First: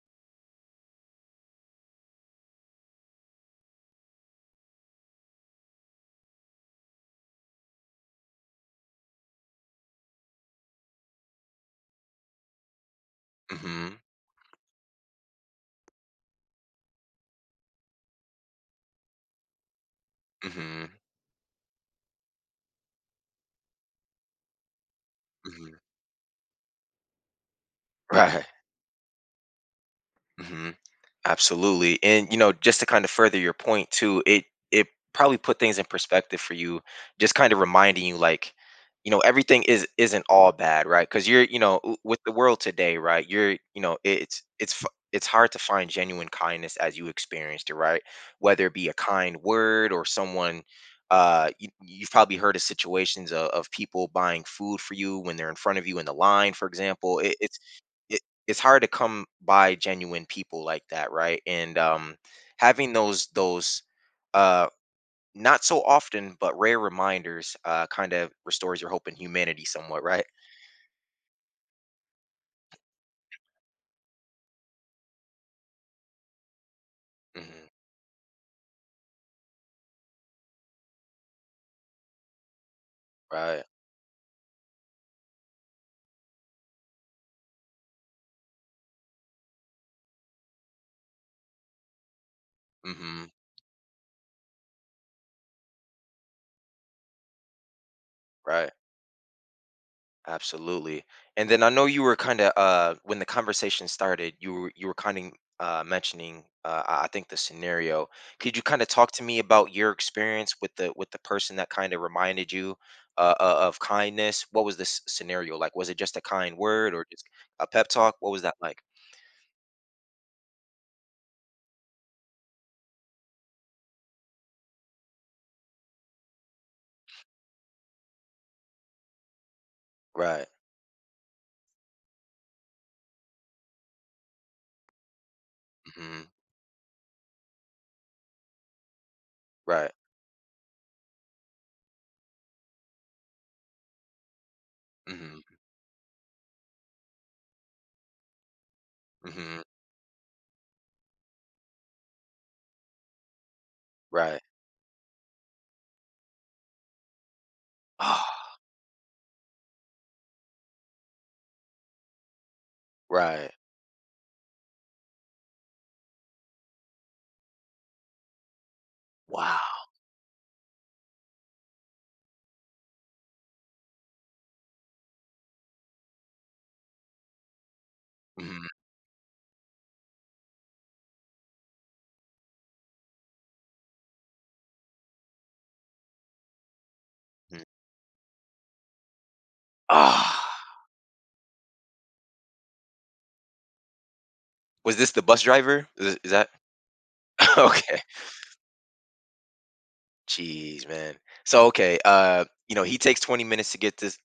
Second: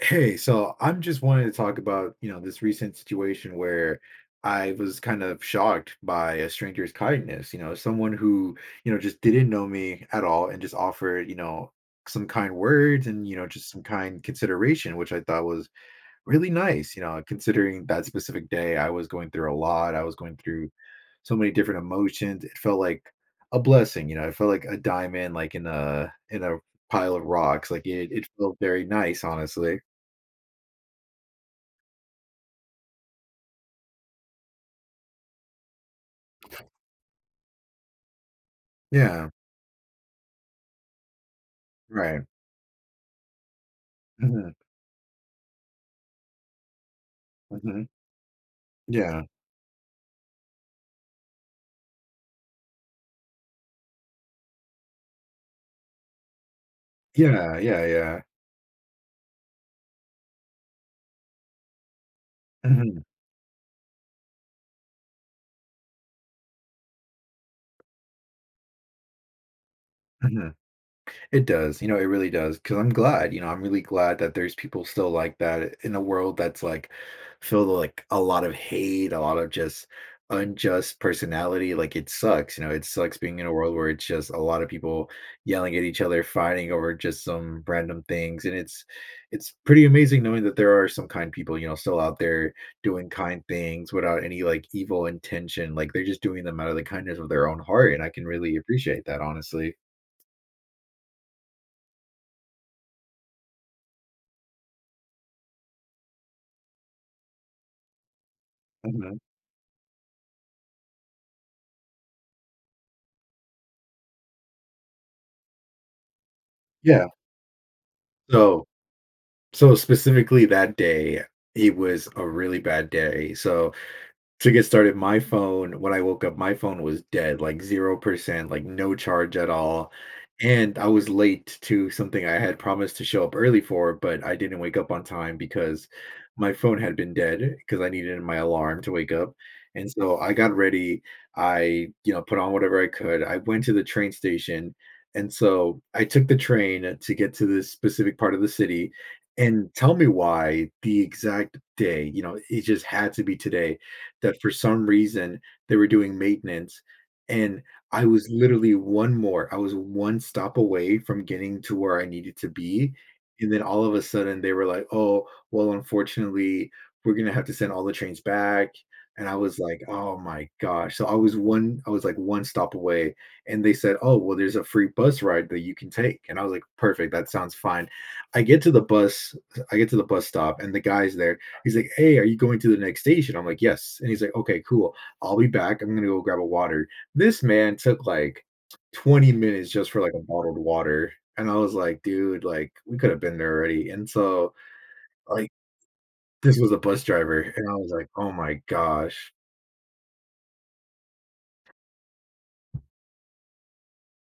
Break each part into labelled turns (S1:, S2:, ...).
S1: Hey, so I'm just wanting to talk about this recent situation where I was kind of shocked by a stranger's kindness someone who just didn't know me at all and just offered some kind words and just some
S2: Mhm,
S1: kind consideration, which I thought was really nice considering that specific day I was going through a lot. I was going through
S2: mhm,
S1: so many different emotions. It felt like a blessing it felt like a diamond like in
S2: mhm.
S1: a pile of rocks. Like it it
S2: Right.
S1: felt very nice, honestly.
S2: Mhm. Absolutely. And, you know, just to kind of further your point too, it probably put things in perspective for you, just kind of reminding you like, you know,
S1: Yeah,
S2: everything is isn't all bad, right? Because you're, you know, with
S1: right.
S2: the world today, right? You're, you know, it's
S1: Mhm,
S2: it's f- it's hard to find genuine kindness as you experienced it,
S1: mhm.
S2: right? Whether it be a
S1: Yeah.
S2: kind word or someone you, you've probably heard
S1: Yeah, yeah, yeah.
S2: it, it's hard to come by genuine people like that, right? And having
S1: Mhm,
S2: those uh, not so often but rare reminders kind of restores your hope in humanity somewhat, right?
S1: mhm. It does it really does, because 'cause I'm glad I'm really glad that there's people still like that in a world that's, like, filled
S2: hmm
S1: with, like, a lot of hate, a lot of just unjust personality, like, it sucks it sucks being in a
S2: Right.
S1: world where it's just a lot of people yelling at each other, fighting over just some random things, and it's pretty amazing knowing that there are some kind people still out there doing
S2: hmm
S1: kind things without any, like, evil intention, like, they're just doing them out of the kindness of their own heart, and I can really
S2: Right.
S1: appreciate that, honestly.
S2: Absolutely. And then I know you were kind of when the conversation started, you were kind of mentioning uh, I think the scenario. Could you kind of talk
S1: Mhm.
S2: to me about your experience with the person that kind of reminded you of kindness? What was this scenario like? Was it just a kind word
S1: Yeah.
S2: or just a pep talk? What was that
S1: So
S2: like?
S1: so specifically that day, it was a really bad day, so to get started, my phone, when I woke up, my phone was dead, like 0%, like no charge at all.
S2: Right.
S1: And I was late to something I had promised to show up early for, but I didn't wake up on time because
S2: Mm-hmm.
S1: my phone had been dead because I needed my alarm to wake up. And
S2: Right.
S1: so I got ready. I put on whatever I could. I went to the train station. And
S2: Mm-hmm.
S1: so I took the train to get to this specific part of the city.
S2: Mm-hmm.
S1: And tell me why the exact day it just had to be today that
S2: Right.
S1: for some reason they were doing maintenance, and I was
S2: Ah,
S1: literally 1 more I was 1 stop away from getting to where I needed to be,
S2: right.
S1: and then all of a sudden, they were like, "Oh, well, unfortunately, we're gonna have to send all the trains back," and I was
S2: Wow.
S1: like, "Oh my gosh." So I was 1 I was, like, 1 stop away, and they said, "Oh, well, there's a free bus ride that you can take," and I was like, "Perfect, that sounds fine." I get
S2: Mm-hmm.
S1: to the bus I get to the bus stop, and the guy's there. He's like, "Hey, are you going to the next station?" I'm like, "Yes." And he's like, "Okay, cool. I'll be back. I'm gonna go grab a water." This man took like 20 minutes just for like a
S2: Ah,
S1: bottled water, and I was like, "Dude, like we could have been there already." And so
S2: was this the bus
S1: like
S2: driver? Is that
S1: this was a bus driver, and I was
S2: okay?
S1: like, "Oh my gosh."
S2: Jeez, man. So okay, you know, he takes 20 minutes to get this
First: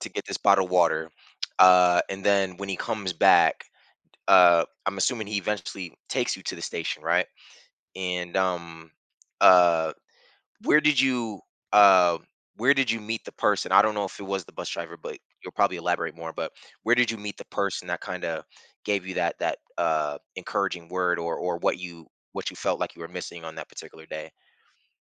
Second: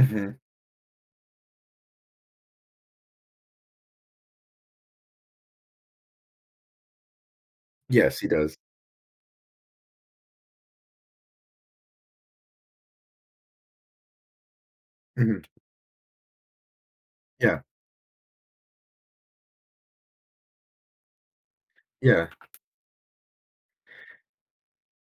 S2: to get this bottle of water. And then when he comes back, I'm assuming he eventually takes you to the station, right?
S1: Yes, he
S2: And
S1: does.
S2: um uh where did you uh where did you meet the person? I don't know if it was the bus driver, but
S1: Mhm.
S2: you'll probably elaborate more, but where did you meet the
S1: Yeah.
S2: person that kind of gave you that encouraging word or
S1: Yeah.
S2: what you felt like you were missing on that particular day?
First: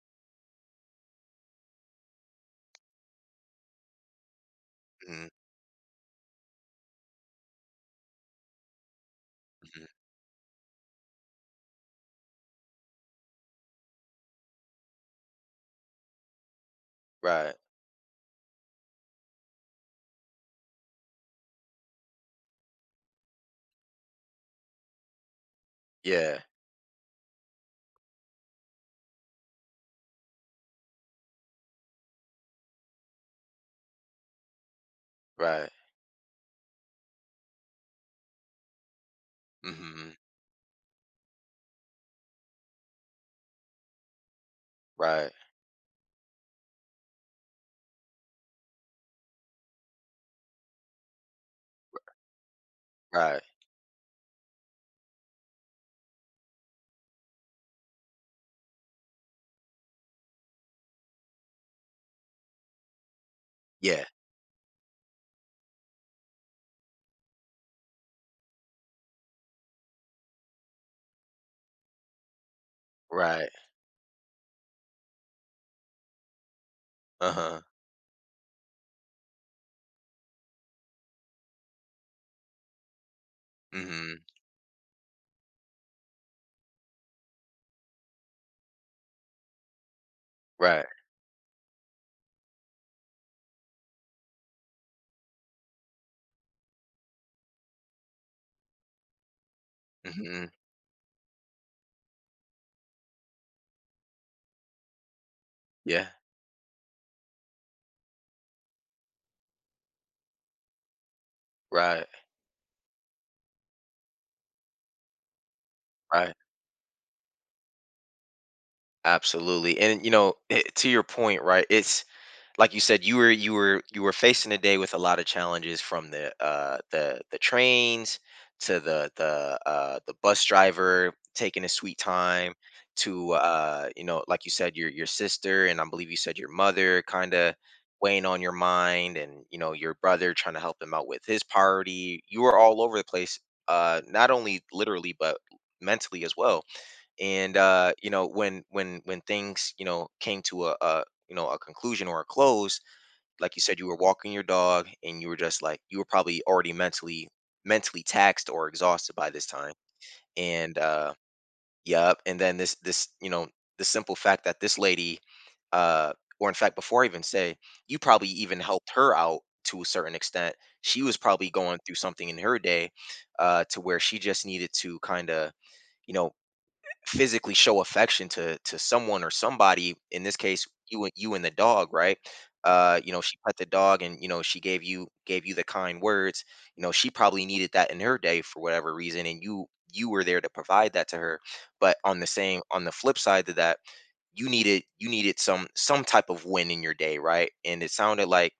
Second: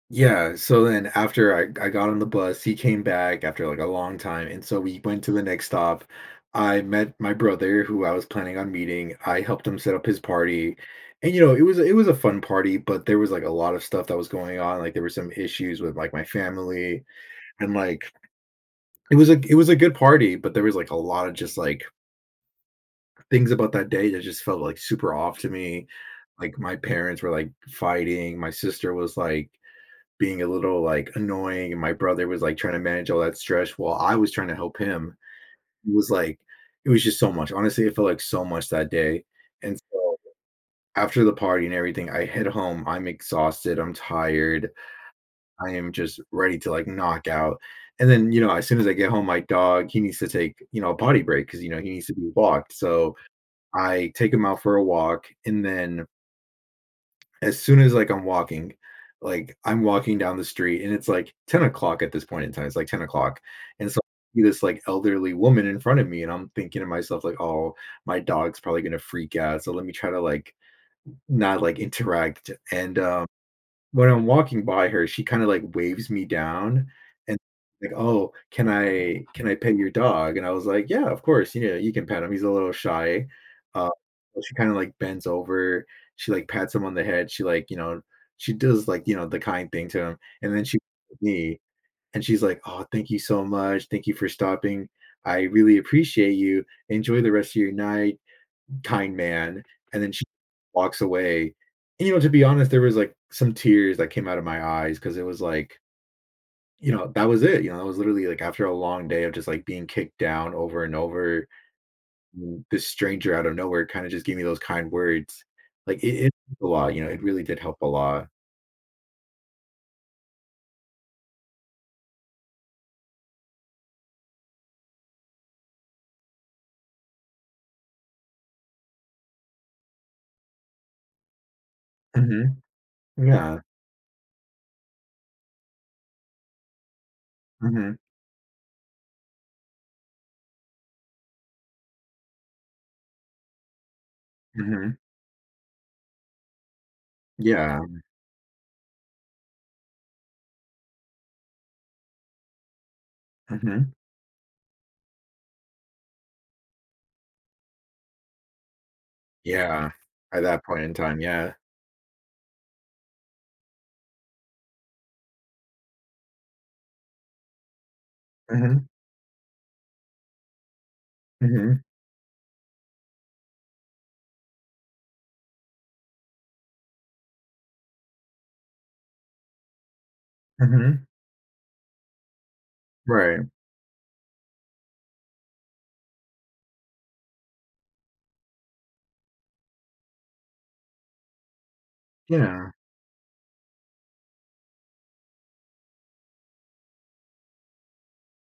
S1: Yeah, so then after I got on the bus, he came back after, like, a long time, and so we went
S2: hmm
S1: to the next stop. I met my brother who I was planning on meeting, I helped him
S2: hmm
S1: set up his party, and it was a fun party, but there was, like, a lot of stuff that was going on, like, there were some issues with, like, my family,
S2: Right.
S1: and, like, it was a good party, but there was, like, a lot of just, like, things about that day that just felt, like, super off to me.
S2: Yeah.
S1: Like, my parents were, like, fighting, my sister was, like, being a little, like, annoying, and my brother was, like, trying to manage all that stress while I was trying to help him.
S2: Right.
S1: It was, like it was just so much. Honestly, it felt like so much that day, and so
S2: Mhm.
S1: after the party and everything, I head home, I'm exhausted, I'm tired,
S2: Right.
S1: I am just ready to, like, knock out, and then as soon as I get home, my dog, he needs to take a potty break because he needs to be walked, so
S2: Right.
S1: I take him out for a walk, and then as soon as like I'm walking down the street and it's like 10 o'clock at this point in time. It's like 10 o'clock. And so
S2: Yeah.
S1: I see this like elderly woman in front of me and I'm thinking to myself, like, oh, my dog's probably gonna freak out. So let me try to like not like interact. And
S2: Right.
S1: when I'm walking by her, she kinda, like, waves me down and
S2: Uh-huh.
S1: like, "Oh, can I pet your dog?" And I was like, "Yeah, of course you can pet him, he's a little shy." Uh,
S2: Mhm.
S1: so she kinda, like, bends over, she, like, pats him on the head, she, like, she does, like the kind thing to him, and then she
S2: Right.
S1: looks at me, and she's like, "Oh, thank you so much, thank you for stopping, I really appreciate you, enjoy the rest of your night." Kind man, and
S2: Mm.
S1: then she
S2: Mhm.
S1: walks away. And to be honest, there was, like, some tears that came out of my eyes because it was like
S2: Yeah.
S1: that was it that was literally, like, after a long day of just, like, being kicked down over and over,
S2: Right.
S1: this stranger out of nowhere kinda just gave me those kind words. Like, it
S2: Right.
S1: helped a lot it really did help a lot.
S2: Absolutely. And you know, it, to your point, right? It's like you said, you were facing a day with a lot of challenges from the trains to the bus driver taking his sweet time
S1: Mhm.
S2: to
S1: Yeah.
S2: you know like you said your sister, and I believe you said your mother kind of
S1: Mhm.
S2: weighing on your mind, and you know your brother trying to help him out with his priority. You were all over the place, not only
S1: Mhm.
S2: literally but mentally as well. And
S1: Yeah.
S2: you know, when things, you know, came to a, you know, a conclusion or a close, like you said you
S1: Mhm.
S2: were walking your dog and you were just like you were probably already mentally taxed or exhausted by this time,
S1: Yeah. At that
S2: and
S1: point in time, yeah.
S2: yep. And then this you know, the simple fact that this lady, uh or in fact before I even say, you probably even
S1: Mhm.
S2: helped her out to a certain extent. She was probably going
S1: Mhm.
S2: through something in her day, to where she just needed to kind of, you know, physically show affection to someone or somebody, in this case you,
S1: Mhm.
S2: and you and the dog, right? You know, she
S1: Right.
S2: pet the dog, and you know, she gave you the kind words. You know, she probably needed that in her day for whatever reason, and you were there to provide that to her. But on the same,
S1: Yeah.
S2: on the flip side to that, you needed some type of win in your day, right? And it sounded like,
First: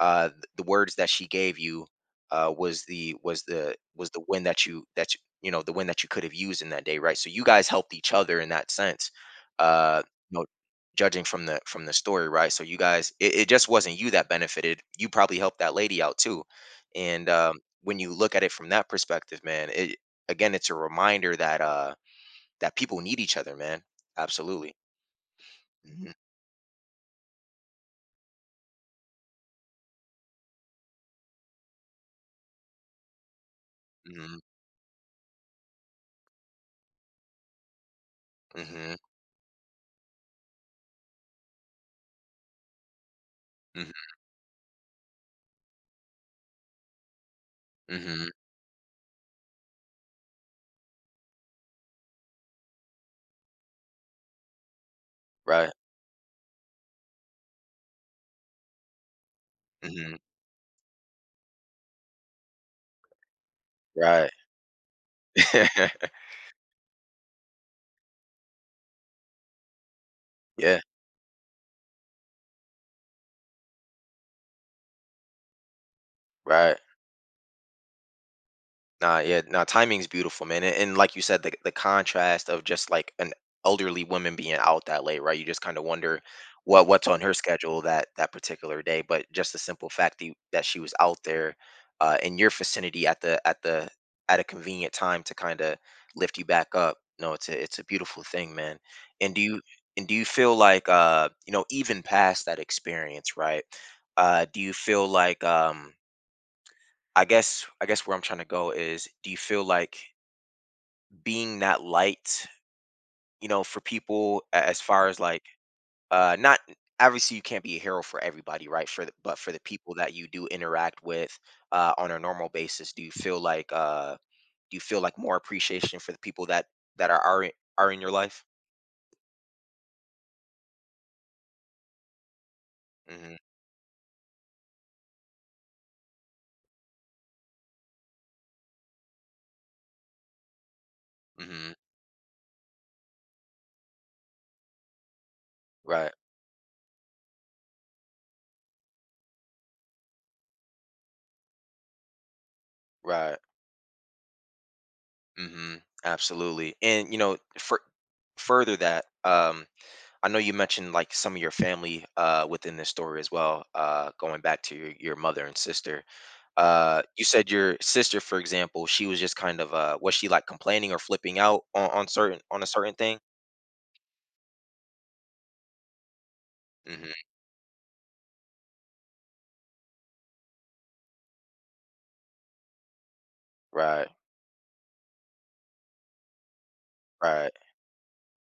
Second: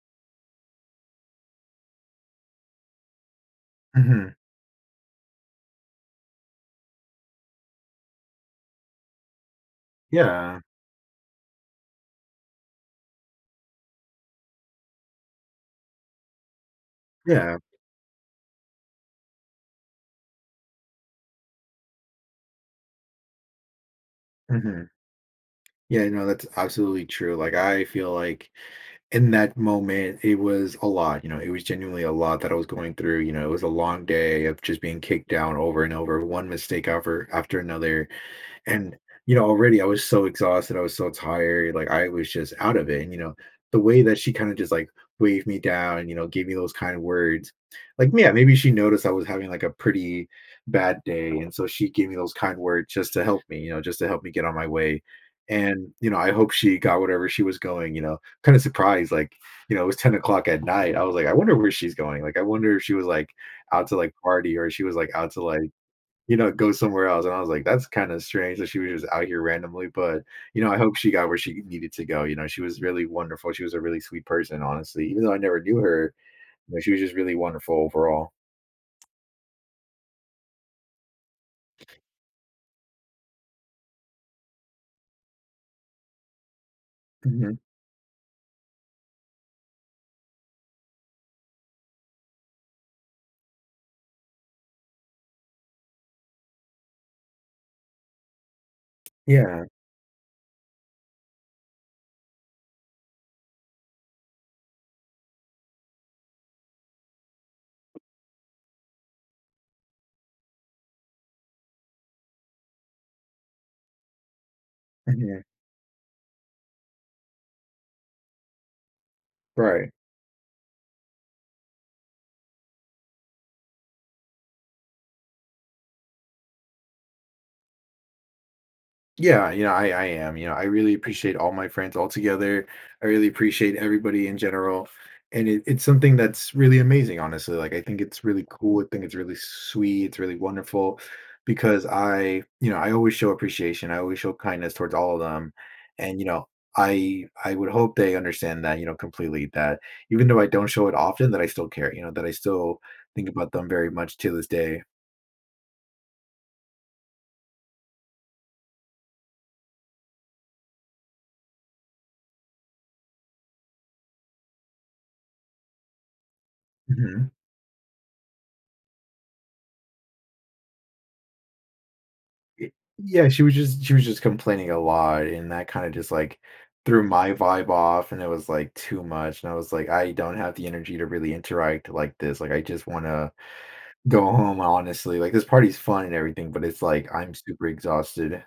S2: the words that she gave you, uh, was the was the
S1: Mhm.
S2: win that you know, the win that you could have used in that day, right? So you guys helped each other in that sense, uh, you know,
S1: Yeah.
S2: judging from the story, right? So you guys, it just wasn't you that benefited. You probably helped that lady out too, and
S1: Yeah.
S2: when you look at it from that perspective, man, it again, it's a reminder that that people need each other, man. Absolutely.
S1: Mhm. Yeah,
S2: Mhm.
S1: no, that's absolutely true. Like, I feel like in that moment, it was a lot. It was genuinely a lot that I was going through. It was a long
S2: Mhm,
S1: day of just being kicked down over and over, one mistake after another. And
S2: mhm,
S1: already I was so exhausted, I was so tired, like I was just out of it. And the
S2: mhm,
S1: way that she kind of just like waved me down gave me those kind words. Like, yeah,
S2: mhm,
S1: maybe she noticed I was having like a pretty bad day. And so she gave me those kind words just to help me just to help me get on my way.
S2: right,
S1: And I hope she got whatever she was going kind of surprised. Like, it was 10
S2: mhm,
S1: o'clock at night. I was like, I wonder where she's going. Like, I wonder if she was like out to like
S2: right.
S1: party or she was like out to like go somewhere else. And I was like, that's kind of strange that she was just out here randomly. But I
S2: Yeah,
S1: hope she got where she needed to go. She was really wonderful. She was a really sweet person, honestly. Even though I never knew her
S2: right.
S1: she was just really wonderful overall.
S2: Nah, yeah, nah, timing's beautiful, man. And like you said, the contrast of just like an elderly woman being out that late, right? You just kind of wonder what's on her
S1: Mhm.
S2: schedule that that particular day. But just the simple fact that, you- that she was out there, in your vicinity at the at a convenient time to kind of lift you back up. No, it's a beautiful thing, man. And do you,
S1: Yeah.
S2: and do you feel like, you know, even past that experience, right? Do you feel like, I guess where I'm trying to go is, do you feel like being that light, you know, for people, as far as
S1: Mhm.
S2: like, not, obviously you can't be a hero for everybody, right? But for the
S1: Right.
S2: people that you do interact with on a normal basis, do you feel like, uh, do you feel like more appreciation for the people that that are are, in- are in your life?
S1: Yeah I am I really appreciate all my friends all together. I really
S2: Mhm.
S1: appreciate everybody in general. And it's something that's really amazing, honestly. Like I think it's really cool. I think it's really sweet. It's really wonderful
S2: Mhm.
S1: because I I always show appreciation. I always show kindness towards all of them.
S2: Right.
S1: And I would hope they understand that completely that even though I don't show it often, that I still care that I still think
S2: Right.
S1: about them very much to this day.
S2: Mhm. Absolutely. And you know, for further that, I know you mentioned like some of your family within this story as well, going back to your mother and sister. You
S1: Mhm.
S2: said your sister, for example, she was just kind of, was she like complaining or flipping out on certain, on a
S1: Y
S2: certain thing?
S1: yeah, she was just complaining a lot, and that kinda just, like, threw
S2: hmm
S1: my vibe off, and it was, like, too much, and I was like, "I don't have the energy to really interact like this, like, I just wanna
S2: Right,
S1: go home, honestly, like, this party's fun and everything, but it's like, I'm
S2: right,
S1: super exhausted."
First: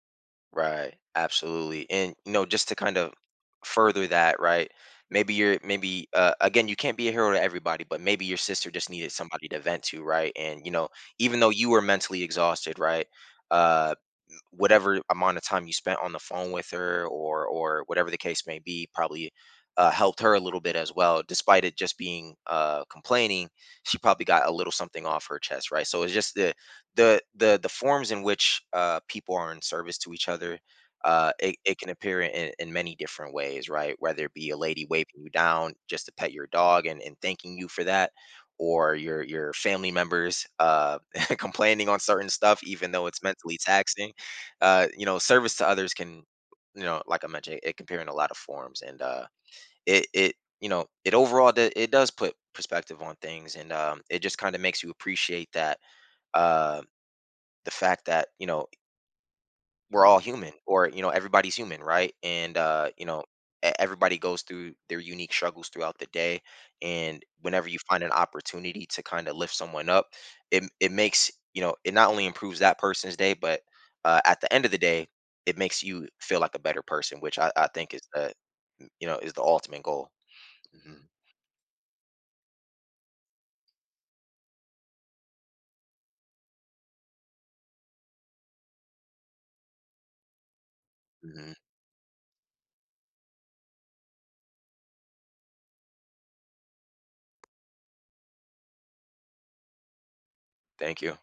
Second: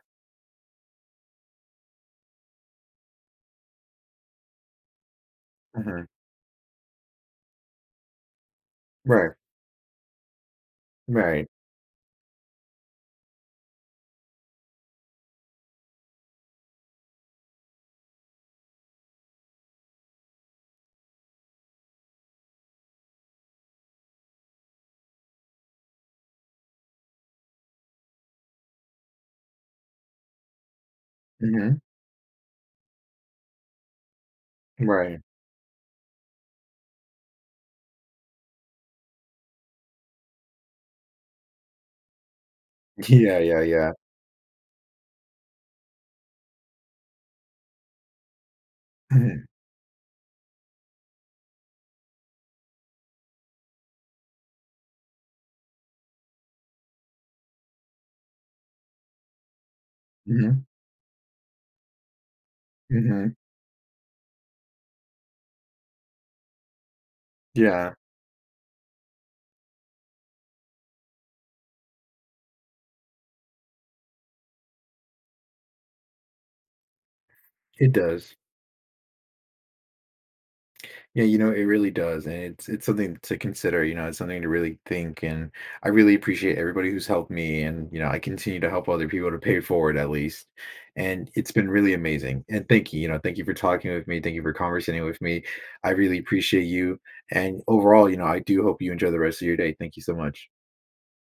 S2: right. Absolutely. And you know, just to kind of further that, right? Maybe you're,
S1: Mhm.
S2: maybe again, you can't be a hero to everybody, but maybe your sister just needed
S1: Right.
S2: somebody to vent to, right? And you know, even
S1: Right.
S2: though you were mentally exhausted, right? Uh, whatever amount of time you spent on the phone with her, or whatever the case may be, probably helped her a little bit as well, despite it just being, complaining, she probably got a little something off her chest, right? So it's just the, the forms in which, people are in service to each other, it
S1: Mhm.
S2: can appear in many different ways, right? Whether it be a lady
S1: Right.
S2: waving you down just to pet your dog, and thanking you for that, or your family members, complaining on certain stuff, even though it's
S1: Yeah,
S2: mentally
S1: yeah, yeah.
S2: taxing, you know, service to others can, you know, like I mentioned, it can appear in a lot of forms, and,
S1: Mhm.
S2: it it you know, it overall it does put perspective on things. And it just kind of makes you appreciate that, uh, the fact that, you know, we're all human,
S1: Mhm.
S2: or you know, everybody's human, right? And you know,
S1: Mhm.
S2: everybody goes through their unique struggles throughout the day, and whenever you
S1: Yeah.
S2: find an opportunity to kind of lift someone up, it makes, you know, it not only improves that person's day, but at the end of the day, it makes you feel like a better person, which I
S1: It
S2: think is the,
S1: does.
S2: you know, is the ultimate goal. hmm
S1: Yeah it really does. And it's something to consider it's something to really think. And I really appreciate everybody who's helped me. And I continue to help other people to pay it forward at least. And it's
S2: hmm
S1: been really amazing. And thank you thank you for talking with me. Thank you for conversating with me. I really appreciate you. And overall I do hope you enjoy the rest of your day. Thank you so much.
S2: Thank you.